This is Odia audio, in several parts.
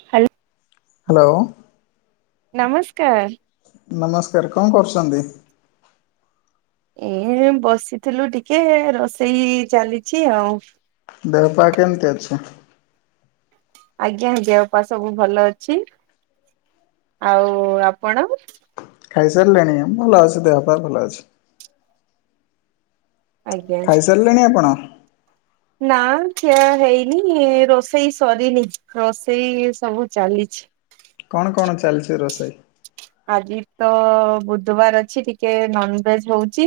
ହ୍ୟାଲୋ। ହ୍ୟାଲୋ। ନମସ୍କାର। ନମସ୍କାର କଣ କରୁଛନ୍ତି? ଏ ବସିଥିଲୁ ଟିକେ ରୋଷେଇ ଚାଲିଛି ଆଉ। ଦେହ ପା କେମିତି ଅଛି? ଆଜ୍ଞା ଆଜ୍ଞା ଉପା ସବୁ ଭଲ ଅଛି ଆଉ ଆପଣ ଖାଇସାରିଲେଣି ଭଲ ଅଛି ଦେହ ପାଇଁ ଭଲ ଅଛି। ଆଜ୍ଞା। ଖାଇସାରିଲେଣି ଆପଣ? ନା ଖିଆ ହେଇନି ରୋଷେଇ ସରିନି ରୋଷେଇ ସବୁ ଚାଲିଛି କଣ କଣ ଚାଲିଛି ରୋଷେଇ? ଆଜି ତ ବୁଧବାର ଅଛି ଟିକେ ନନ୍ ଭେଜ୍ ହଉଛି।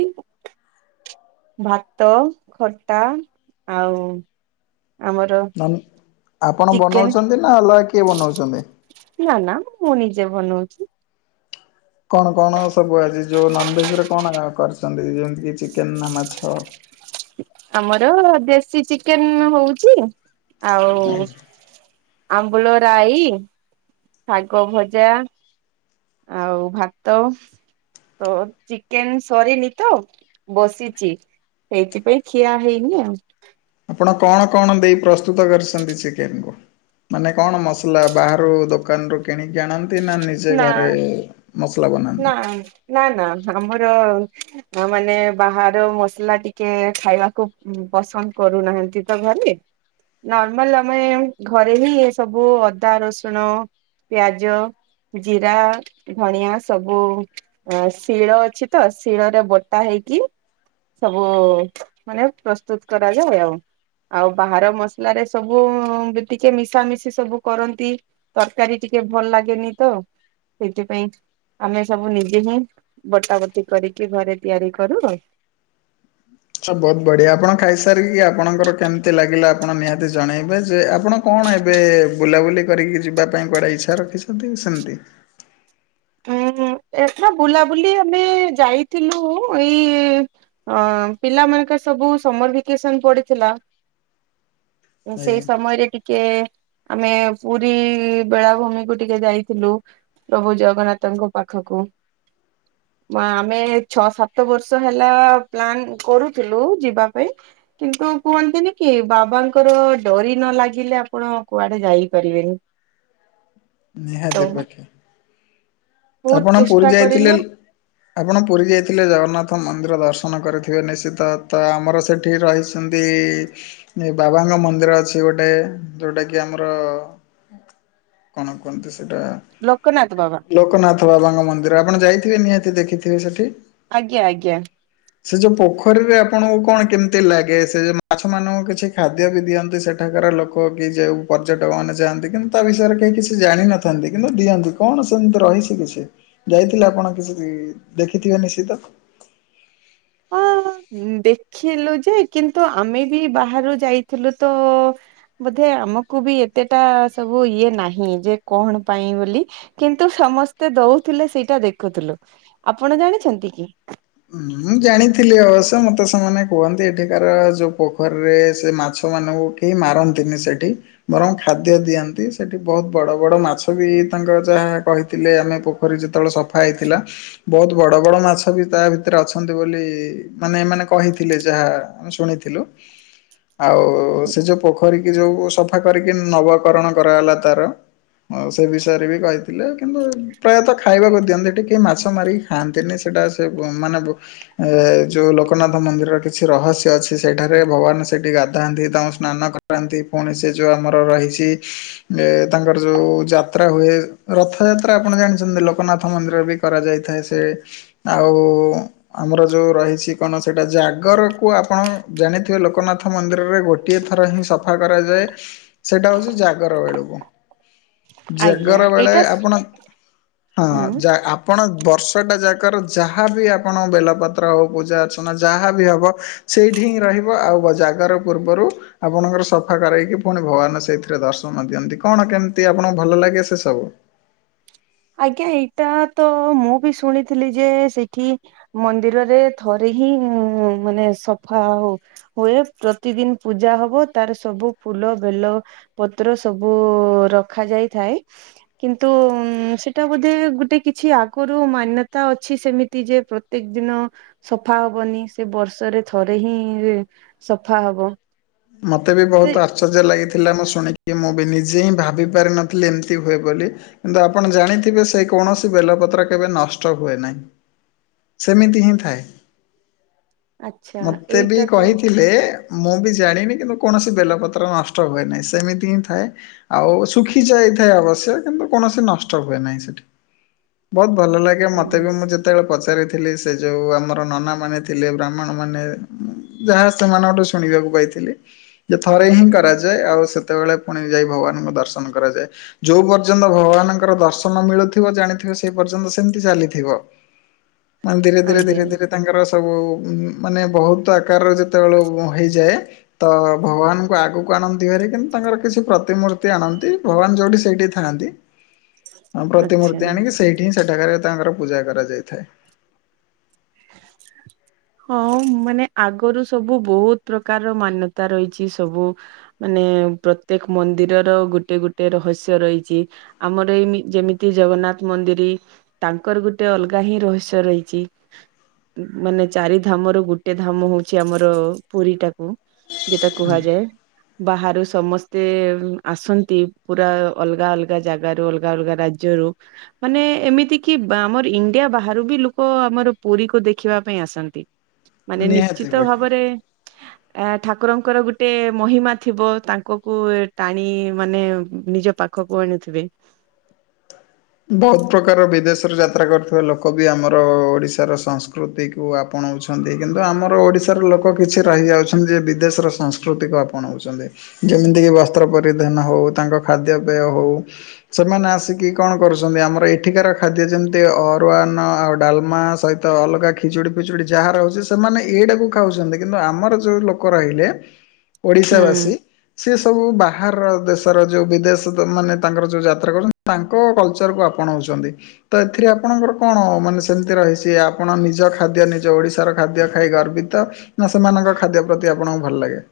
ଭାତ ଖଟା ଆଉ ଆମର ନନ୍ ଆପଣ ଚିକେନ ବନାଉଛନ୍ତି ନା ଅଲଗା କିଏ ବନାଉଛନ୍ତି? ନା ନା ମୁଁ ନିଜେ ବନଉଛି। କଣ କଣ ସବୁ ଆଜି ଯୋଉଁ ନନଭେଜରେ କଣ କରିଛନ୍ତି ଯେମିତିକି ଚିକେନ୍ ନା ମାଛ? ଆମର ଦେଶୀ ଚିକେନ ହଉଛି ଆଉ ଆମ୍ବୁଳ ରାଇ ଶାଗ ଭଜା ଆଉ ଭାତ ତ ଚିକେନ ସରିନି ତ ବସିଛି ସେଇଥିପାଇଁ ଖିଆ ହେଇନି ଆଉ। ଆପଣ କଣ କଣ ଦେଇ ପ୍ରସ୍ତୁତ କରିଛନ୍ତି ଚିକେନ କୁ ମାନେ କଣ ମସଲା ବାହାରୁ ଦୋକାନରୁୁ କିଣିକି ଆଣନ୍ ନ୍ତି ନା ନିଜେ ଘରେ ମସଲା ନା ବନାନ୍ତି? ନା ନା ଆମର ହଁ ମାନେ ବାହାର ମସଲା ଟିକେ ଖାଇବାକୁ ପସନ୍ଦ କରୁନାହାନ୍ତି ତ ଘରେ ନର୍ମାଲ ଆମେ ଘରେ ହିଁ ଏ ସବୁ ଅଦା ରସୁଣ ପିଆଜ ଜିରା ଧଣିଆ ସବୁ ଅ ଶିଳ ଅଛି ତ ଶିଳରେ ବଟା ହେଇକି ସବୁ ମାନେ ପ୍ରସ୍ତୁତ କରାଯାଏ ଆଉ। ଆଉ ବାହାର ମସଲାରେ ସବୁ ଟିକେ ମିଶାମିଶି ସବୁ କରନ୍ତି। ତରକାରୀ ଟିକେ ଭଲ ଲାଗେନି ତ ସେଇଥିପାଇଁ ଆମେ ସବୁ ନିଜେ ହିଁ ବଟା ବଟି କରିକି ଘରେ ତିଆରି କରୁ ଆଉ। ଆଚଛା ବହୁତ ବଢ଼ିଆ ଆପଣ ଖାଇସାରିକି ଆପଣଙ୍କର କେମିତି ଲାଗିଲା ଆପଣ ନିହାତି ଜଣେଇବେ ଯେ ଆପଣ କଣ ଏବେ ବୁଲାବୁଲି କରିକି ଯିବା ପାଇଁ କୁଆଡ଼େ ଇଚ୍ଛା ରଖିଛନ୍ତି ସେମିତି? ହୁଁ ଏଥର ବୁଲାବୁଲି ଆମେ ଯାଇଥିଲୁ ଏଇ ହଁ ପିଲା ମାନଙ୍କର ସବୁ ସମର ଭାକେସନ ପଡିଥିଲା ସେଇ ଆଜ୍ଞା ସମୟରେ ଟିକ୍ ଟିକେ ଆମେ ପୁରୀ ବେଳାଭୂମି କୁ ଟିକେ ଯାଇଥିଲୁ ପ୍ରଭୁ ଜଗନ୍ନାଥ ତାଙ୍କ ପାଖକୁ ଆମେ ଛଅ ସାତ ବର୍ଷ ହେଲା ପ୍ଲାନ କରୁଥିଲୁ ଯିବା ପାଇଁ କିନ୍ତୁ କୁହନ୍ତିନି କି ବାବାଙ୍କର ଡରି ନ ଲାଗିଲେ ଆପଣ କୁଆଡେ ଯାଇପାରିବେନି ତ ନିହାତି ପାକ୍ଷେ ବହୁତ ଆପଣ ଚେଷ୍ଟା ପୁରୀ କରିଲୁ ଯାଇଥିଲେ ଆପଣ ପୁରୀ ଯାଇଥିଲେ ଜଗନ୍ନାଥ ମନ୍ଦିର ଦର୍ଶନ କରିଥିବେ ନିଶ୍ଚିତ ତ ଆମର ସେଇଠି ରହିଛି ସେମତି ବାବାଙ୍କ ମନ୍ଦିର ଅଛି ଗୋଟେ ଯୋଉଟା କି ଆମର କଣ କୁହନ୍ତି ସେଇଟା? ଲୋକନାଥ ବାବା। କନାଥ ବାବାଙ୍କ ମନ୍ଦିର ଆପଣ ଯାଇଥିବେ ନିହାତି ଦେଖିଥିବେ ସେଠି? ଆଜ୍ଞା ଆଜ୍ଞା। ସେ ଯେଉଁ ପୋଖରୀରେ ଆପଣଙ୍କୁ କଣ କେମିତି ଲାଗେ ସେ ଯେଉଁ ମାଛମାନଙ୍କୁ କିଛି ଖାଦ୍ୟ ବି ଦିଅନ୍ତି ସେଠାକାର ଲୋକ ଲ କି ଯେଉ ପର୍ଯ୍ୟଟକ ମମାନେ ଯାଆନ୍ତି କିନ୍ତୁ ତା ବିଷୟରେ କେହି କିଛି ଜାଣିନଥାନ୍ତି କିନ୍ତୁ ଦିଅନ୍ତି କଣ ସେମିତି ରହିଚି କି କିଛି ଯାଇଥିଲେ ଆପଣ କିଛି ବି ଦେଖିଥିବେ ନିଶ୍ଚିତ? ହଁ ଦେଖିଲୁ ଯେ କିନ୍ତୁ ଆମେ ବି ବାହାରୁ ଯାଇଥିଲୁ ତ ବୋଧେ ଆମକୁ ବି ଏତେଟା ସବୁ ଇଏ ନାହିଁ ଯେ କଣ ପାଇଁ ବୋଲି କିନ୍ତୁ ସମସ୍ତେ ଦଉଥିଲେ ସେଇଟା ଦେଖୁଥିଲୁ। ଆପଣ ଜାଣିଛନ୍ତି କି? ମୁଁ ଜାଣିଥିଲି ଅବଶ୍ୟ ମତେ ସେମାନେ କୁହନ୍ତି ଏଠିକାର ଯୋଉ ପୋଖରୀରେ ସେ ମାଛ ମାନଙ୍କୁ କେହି ମାରନ୍ତନ୍ତି ସେଠି। ବରଂ ଖାଦ୍ୟ ଦିଅନ୍ତି। ସେଠି ବୋହୁତ୍ ବଡ ବଡ ମାଛ ବି ତାଙ୍କର ଯାହା କହିଥିଲେ ଆମେ ଖ ଯେତେବେଳେ ସଫା ହେଇଥିଲା ବୋହୁତ୍ ବଡ ବଡ ମାଛ ବି ତା ଭିତରେ ଅଛନ୍ତି ବୋଲି ମାନେ ମାନେ କହିଥିଲେ ଯାହାମେ ଶୁଣିଥିଲୁ। ଆଉ ସେ ଯୋଉ ପୋଖରୀ କି ଯୋଉ ସଫା କରିକି ନବକରଣ କରାଗଲା ତାର। ହଁ ସେ ବିଷୟରେ ବି କହିଥିଲେ କିନ୍ତୁ ପ୍ରାୟତଃ ଖାଇବାକୁ ଦିଅନ୍ତି ଟିକେ ମାଛ ମାରିକି ଖାଆନ୍ତିନି ସେଇଟା ସେ ମାନେ ଏ ଯୋଉ ଲୋକନାଥ ମନ୍ଦିରର କିଛି ରହସ୍ୟ ଅଛି ସେଠାରେ ଭଗବାନ ସେଠି ଗାଧାନ୍ତି ତାଙ୍କୁ ସ୍ନାନ କରାନ୍ତି ପୁଣି ସେ ଯୋଉ ଆମର ରହିଛି ଏ ତାଙ୍କର ଯୋଉ ଯାତ୍ରା ହୁଏ ରଥ ଯାତ୍ରା ଆପଣ ଜାଣିଛନ୍ତି ଲୋକନାଥ ମନ୍ଦିର ବି କରାଯାଇଥାଏ ସେ ଆଉ ଆମର ଯୋଉ ରହିଛି କଣ ସେଇଟା ଜାଗରକୁ ଆପଣ ଜାଣିଥିବେ ଲୋକନାଥ ମନ୍ଦିରରେ ଗୋଟେ ଗୋଟିଏ ଥର ହିଁ ସଫା କରାଯାଏ ସେଟା ହଉଛି ଜାଗର ବେଳକୁ। ଆଜ୍ଞା ଜାଗର ବେଳେ ଏଇଟା ଆପଣ ହୁଁ ହଁ ଆପଣ ବର୍ଷ ଟା ଯା ପ୍ରକାର ଯାହାବି ଆପଣ ବେଲପତ୍ର ହଉ ପୂଜା ଅର୍ଚ୍ଚନା ଯାହା ବିି ହେବ ସେଇଠି ହିଁ ରହିବ ଆଉ ଜାଗର ପୂର୍ବରୁ ଆପଣଙ୍କର ସଫା କରାଇକି ପୁଣି ଭଗବାନ ସେଇଥିରେ ଦର୍ଶନ ଦିଅନ୍ତି କଣ କେମିତି ଆପଣଙ୍କୁ ଭଲ ଲାଗେ ସେ ସବୁ? ଆଜ୍ଞା ଏଇଟା ତ ମୁଁ ବି ଶୁଣିଥିଲି ଯେ ସେଇଠି ମନ୍ଦିରରେ ଥରେ ହିଁ ମାନେ ସଫା ଆଉ ହୁଏ ପ୍ରତିଦିନ୍ ପୂଜା ହବ ତାର ସବୁ ଫୁଲ ବେଲ ପତ୍ର ସବୁ ରଖାଯାଇଥାଏ। କିନ୍ତୁ ସେଟା ବୋଧେ ଗୋଟେ କିଛି ଆଗରୁ ମାନ୍ୟତା ଅଛି ସେମିତି ଯେ ପ୍ରତ୍ୟେକ ଦିନ ସଫା ହବନି ସେ ବର୍ଷରେ ଥରେ ହିଁ ସଫା ହବ। ମତେ ବି ବହୁତ ସେ ଆ ଆଶ୍ଚର୍ଯ୍ୟ ଲାଗିଥିଲା ମୁଁ ଶୁଣିକି ମୁଁ ବି ନିଜେ ହିଁ ଭାବି ପାରିିନଥିଲି ଏମିତି ହୁଏ ବୋଲି। କିନ୍ତୁ ଆପଣ ଜାଣିଥିବେ ସେଇ କୌଣସି ବେଲପତ୍ର କେବେ ନଷ୍ଟ ହୁଏ ନାହିଁ। ସେମିତି ହିଁ ଥାଏ ଆଚ୍ଛା ମତେ ବି ଏଇଟା ତ କହିଥିଲେ। ମୁଁ ବି ଜାଣିନି କିନ୍ତୁ କୌଣସି ବେଲପତ୍ର ନଷ୍ଟ ହୁଏ ନାହିଁ। ସେମିତି ହିଁ ଥାଏ। ଆଉ ଶୁଖି ଯାଇଥାଏ ଅବଶ୍ୟକ କିନ୍ତୁ କୌଣସି ନଷ୍ଟ ହୁଏ ନାହିଁ ସେଠି। ବୋହୁତ୍ ଭଲ ଲାଗେ ମତେ ବି ହୁଁ, ମୁଁ ଯେ ଯେତେବେଳେ ପଚାରିଥିଲି ସେ ଯୋଉ ଆମର ନନା ମାନେ ଥିଲେ ବ୍ରାହ୍ମଣ ମାନେ ଯାହା ସେମାନଙ୍କଠୁ ଶୁଣିବାକୁ ପାଇଥିଲି। ଯେ ଥରେ ହିଁ କରାଯାଏ ଆଉ ସେତେବେଳେ ପୁଣି ଯାଇ ଭଗବାନଙ୍କୁ ଦର୍ଶନ କରାଯାଏ। ଯୋଉ ପର୍ଯ୍ୟନ୍ତ ଭଗବାନଙ୍କର ଦର୍ଶନ ମିଳୁଥିବ ଜାଣିଥିବ ସେ ପର୍ଯ୍ୟନ୍ତ ସେମିତି ଚାଲିଥିବ। ହ ମାନେ ଧୀରେ ଧୀରେ ଧୀରେ ଧୀରେ ତାଙ୍କର ସବୁ ମାନେ ବହୁତ ଆକାରର ଯେତେବେଳେ ହୋଇଇଯାଏ ତ ଭଗବାନଙ୍କୁ ଆଗକୁ ଆଣନ୍ତି ଘରେ କିନ୍ତୁ ତାଙ୍କର କିଛି ପ୍ରତିମୂର୍ତ୍ତି ଆଣନ୍ତି ଭଗବାନ ଯେଉଁଠି ସେଇଠି ଥାଆନ୍ତି। ହଁ, ଆଚ୍ଛା। ପ୍ରତିମୂର୍ତ୍ତି ଆଣିକି, ସେଇଠି ହିଁ, ସେଠାକାରେ ତାଙ୍କର ପୂଜା କରାଯାଇଥାଏ। [unintelligible] ହଁ ମାନେ ଆଗରୁ ସବୁ ବହୁତ ପ୍ରକାରର ମାନ୍ୟତା ରହିଚି ସବୁ ମାନେ ପ୍ରତ୍ୟେକ ମନ୍ଦିରର ଗୋଟେ ଗୋଟେ ରହସ୍ୟ ରହିଚି। ଆମର ଏଇ ମି ଯେମିତି ଜଗନ୍ନାଥ ମନ୍ଦିରି, ତାଙ୍କର ଗୋଟେ ଅଲଗା ହିଁ ରହସ୍ୟ ରହିଛି। ମାନେ ଚାରି ଧାମ ରୁ ଗୋଟେ ଧାମ ହଉଛି ଆମର ପୁରୀ ଟାକୁ ଯେଟା କୁହାଯାଏ। ବାହାରୁ ସମସ୍ତେ ଆସନ୍ତି, ପୁରା ଅଲଗା ଅଲଗା ଜାଗାରୁ, ଅଲଗା ଅଲଗା ରାଜ୍ୟ ଜ୍ୟରୁ, ମାନେ ଏମିତି କି ଆମର ଇଣ୍ଡିଆ ବାହାରୁ ବି ଲୋକ ଆମର ପୁରୀ କୁ ଦେଖିବା ପାଇଁ ଆସନ୍ତି, ମାନେ ନିହାତି ନିଶ୍ଚିତ ପକ୍ଷେ ଭାବରେ ଏ ଠାକୁରଙ୍କର ଗୋଟେ ମହିମା ଥିବ, ତାଙ୍କ କୁ ଟାଣି ମାନେ ନିଜ ପାଖ ପାଖକୁ ଆଣିଥିବେ। ବହୁତ ପ୍ରକାର ବିଦେଶରେ ଯାତ୍ରା କରୁଥିବା ଲୋକ ବି ଆମର ଓଡିଶାର ସାଂସ୍କୃତିକ କୁ ଆପଣାଉଛନ୍ତି, କିନ୍ତୁ ଆମର ଓଡ଼ିଶାର ଲୋକ କିଛି ରହିଯାଉଛନ୍ତି ଯେ ବିଦେଶର ସଂସ୍କୃତିକୁ ଆପଣାଉଚନ୍ତି। ଯେମିତିକି ବସ୍ତ୍ର ପରିଧାନ ହଉ, ତାଙ୍କ ଖାଦ୍ୟପେୟ ହଉ, ସେମାନେ ଆସିକି କଣ କରୁଛନ୍ତି? ଆମର ଏଠିକାର ଖାଦ୍ୟ ଯେମିତି ଅରୁଆନ ଆଉ ଡାଲମା ସହିତ ତ ଅଲଗା ଖିଚୁଡ଼ି ପିଚୁଡ଼ି ଯାହା ରହୁଛି, ସେମାନେ ଏଇଟାକୁ ଖାଉଛନ୍ତି କିନ୍ତୁ ଆମର ଯେଉଁ ଲୋକ ରହିଲେ [inaudible] ଓଡ଼ିଶା ହୁଁ। ବାସୀ, ସେ ସବୁ ବାହାରର ଦେଶର ଯୋଉ ବିଦେଶ ମାନେ ତାଙ୍କର ଯୋଉ ଯାତ୍ରା କରୁଚନ୍ତି ତାଙ୍କ କଲଚରକୁ ଆପଣାଉଚନ୍ତି। ତ ଏଥିରେ ଆପଣଙ୍କର କଣ ମାନେ ସେମିତି ରହିଛି, ଆପଣ ନିଜ ଖାଦ୍ୟ ନିଜ ଓଡିଶାର ଖାଦ୍ୟ ଖାଇ ଗର୍ବିତ ନା ସେମାନଙ୍କ ଖାଦ୍ୟ ପ୍ରତି ଆପଣଙ୍କୁ ଭଲ ଲାଗେ।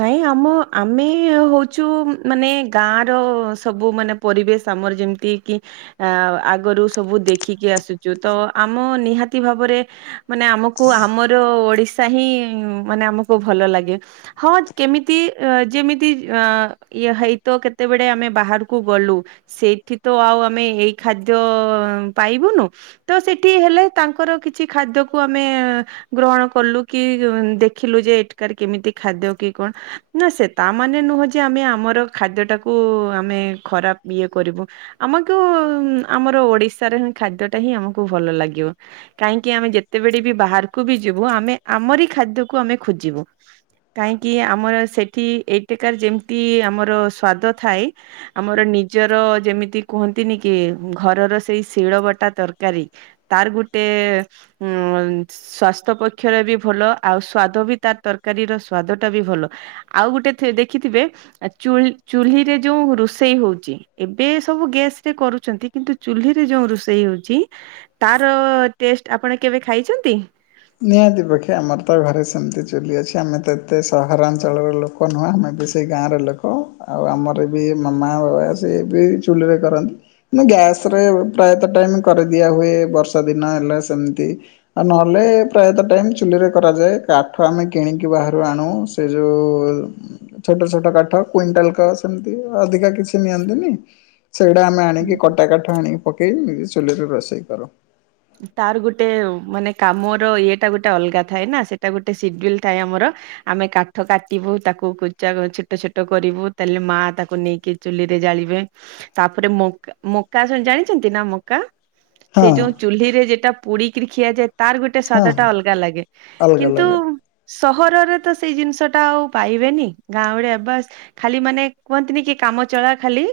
ନାଇଁ ଆମ, ଆମେ ହଉଛୁ ମାନେ ଗାଁ ର ସବୁ ମାନେ ପରିବେଶ, ଆମର ଯେମିତିକି ଆ ଆଗରୁ ସବୁ ଦେଖିକି ଆସୁଚୁ, ତ ଆମ ନିହାତି ଭାବରେ ମାନେ ଆମକୁ କୁ ଆମର ଓଡିଶା ହିଁ, ମାନେ ଆମକୁ ଭଲ ଲାଗେ। ହଁ କେମିତି, ଯେମିତି ଅ ଇଏ ହେଇତ କେତେବେଳେ ଆମେ ବାହାରକୁ ଗଲୁ ସେଇଠି ତ ଆଉ ଆମେ ଏଇ ଖାଦ୍ୟ ପାଇବୁନୁ ତ ସେଠି ହେଲେ, ତାଙ୍କର କିଛି ଖାଦ୍ୟକୁ ଆମେ ଗ୍ରହଣ କଲୁ କି ଦେଖିଲୁ ଯେ ଏଠିକାରେ କେମିତି ଖାଦ୍ୟ କି କଣ, ନା ସେ ତା ମାନେ ନୁହଁ ଯେ ଆମେ ଆମର ଖାଦ୍ୟ ଟାକୁ ଆମେ ଖରାପ ଇଏ କରିବୁ, ଆମକୁ ଆମର ଓଡିଶାରେ ହିଁ ଖାଦ୍ୟଟା ହିଁ ଆମକୁ ଭଲ ଲାଗିବ। କାହିଁକି ଆମେ ଯେତେବେଳେ ବି ବାହାରକୁ ବି ଯିବୁ, ଆମେ ଆମରି ଖାଦ୍ୟକୁ ଆମେ ଖୋଜିବୁ। କାହିଁକି ଆମର ସେଠି ଏଇଠିକାର ଯେମିତି ଆମର ସ୍ଵାଦ ଥାଏ ଆମର ନିଜର ଯେମିତି କୁହନ୍ତିନିକି, ଘରର ସେଇ ଶିଳ ବଟା ତରକାରୀ ତାର ଗୋଟେ ଉ ସ୍ଵାସ୍ଥ୍ୟ ପକ୍ଷରେ ବି ଭଲ ଆଉ ସ୍ଵାଦ ବି ତାର ତରକାରୀର ସୁ ସ୍ଵାଦଟା ବି ଭଲ ଆଉ ଗୋଟେ ଥି ଦେଖିଥିବେ ଆଉ ଚୁଲୁ ଚୁ୍ଲିରେ ଯୋଉ ରୋଷେଇ ହଉଚି ଏବେ ସବୁ ଗ୍ୟାସରେ କରୁଚନ୍ତି କିନ୍ତୁ ଚୁଲିରେ ଯୋଉ ରୋଷେଇ ହଉଚି ତାର ଟେଷ୍ଟ ଆପଣ କେବେ ଖାଇଚନ୍ତି? ନିହାତି ପକ୍ଷେ, ଆମର ତ ଘରେ ସେମିତି ଚୁଲି ଅଛି, ଆମେ ତ ଏତେ ସହରାଞ୍ଚଳର ଲୋକ ଲୋକ ନୁହଁ, ଆମେ ବି ସେଇ ଗାଁର ଲୋକ। ଆଉ ଆମର ବି ମାମା ବାବା ସିଏ ବି ଚୁଲିରେ କରନ୍ତି। ମୁଁ ଗ୍ୟାସରେ ପ୍ରାୟତଃ ଟାଇମ୍ କରିଦିଆ ହୁଏ ବର୍ଷା ଦିନ ହେଲା ସେମିତି ଆଉ ନହେଲେ ପ୍ରାୟତଃ ଟାଇମ ଚୁଲିରେ କରାଯାଏ କାଠ ଆମେ କିଣିକି ବାହାରୁ ଆଣୁ ସେ ଯୋଉ ଛୋଟ ଛୋଟ କାଠ କୁଇଣ୍ଟାଲ କ ସେମିତି ଅଧିକା କିଛି ନିଅନ୍ତିନି। ସେଇଟା ଆମେ ହୁଁ, ଆଣିକି କଟା କାଠ ଆଣିକି ପକେଇେ ଚୁଲିରେ ରୋଷେଇ କରୁ। ତାର ଗୋଟେ ମାନେ କାମର ଇଏଟା ଗୋଟେ ଅଲଗା ଥାଏ ନା ସେଟା ଗୋଟେ ସିଡୁଲ ଥାଏ ଆମର। ଆମେ କାଠ କାଟିବୁ ତାକୁ କୁଚା ଛୋଟ ଛୋଟ କରିବୁ ତାହେଲେ ମା ତାକୁ ନେଇକି ଚୁଲିରେ ଜାଳିବେ ତାପରେ ମ ମକା ଶୁ ଜାଣିଛନ୍ତି ନା ମ ମକା ହଁ ସେଇ ଯୋଉ ଚୁଲିରେ ଯେଟା ପୋଡିକିରି ଖିଆଯାଏ ତାର ଗୋ ଗୋଟେ ହଁ ସ୍ଵାଦଟା ଅଲଗା ଲାଗେ ଅଲଗା କିନ୍ତୁ ଅଲଗା ସହରରେ ତ ସେଇ ଜିନିଷଟା ଆଉ ପାଇବେନି ଗାଁ ଭଳିଆ ବାସ ଖାଲି ମାନେ କୁହନ୍ତିନି କି କାମ ଚଳା ଖାଲି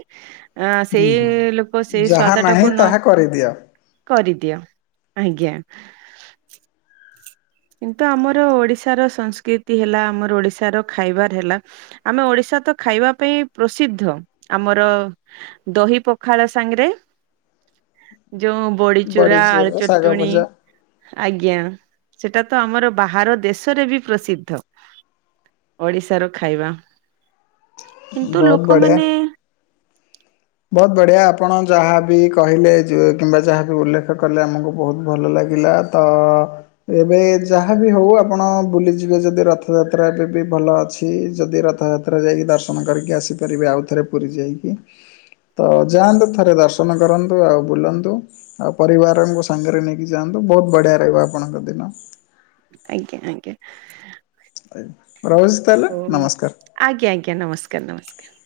ଆ ସେଇ ହୁଁ ଲୋକ ସେଇ ଯାହା ସ୍ଵାଦଟାକୁ ନାହିଁ ନ ତାହା କରିଦିଅ। କରିଦିଅ। ଆଜ୍ଞା, କିନ୍ତୁ ଆମର ଓଡିଶାର ସଂସ୍କୃତି ହେଲା ଆମର ଓଡିଶାର ଖାଇବାର ହେଲା ଆମେ ଓଡିଶା ତ ଖାଇବା ପାଇଁ ପ୍ରସିଦ୍ଧ ଆମର ଦହି ପଖାଳ ସାଙ୍ଗରେ ଯୋଉ ବଡିଚୁରା ଆଳୁ ଶାଗ ଚଟୁଣି। ଭଜା ଆଜ୍ଞା, ସେଟା ତ ଆମର ବାହାର ଦେଶରେ ବି ପ୍ରସିଦ୍ଧ। ଓଡିଶା ର ଖାଇବା କିନ୍ତୁ ବହୁତ ବଢିଆ। ଲୋକମାନେ ବହୁତ ବଢ଼ିଆ ଆପଣ ଯାହାବି କହିଲେ ଯୋ କିମ୍ବା ଯାହାବି ଉଲ୍ଲେଖ କଲେ ଆମକୁ ବହୁତ ଭଲ ଲାଗିଲା। ତ ଅ ଏବେ ଯାହାବି ହଉ ଆପଣ ବୁଲିଯିବେ ଯଦି ରଥଯାତ୍ରା ଏବେ ବି ଭଲ ଅଛି ଯଦି ରଥଯା ତ୍ରା ଯାଇକି ଦର୍ଶନ କରିକି ଆସିପାରିବେ ଆଉଥରେ ପୁରୀ ଯାଇକି ତ ଯାଆନ୍ତୁ ଥରେ ଦର୍ଶନ କରନ୍ତୁ ଆଉ ବୁଲନ୍ତୁ। ଆଉ ପରିବାରଙ୍କୁ ସାଙ୍ଗରେ ନେଇକି ଯାଆନ୍ତୁ ବହୁତ ବଢ଼ିଆ ରହିବ ଆପଣଙ୍କ ଦିନ। ଆଜ୍ଞା, ଆଜ୍ଞା, ରହୁଛି ତାହେଲେ। ହଉ। ନମସ୍କାର, ଆଜ୍ଞା, ଆଜ୍ଞା, ନମସ୍କାର, ନମସ୍କାର,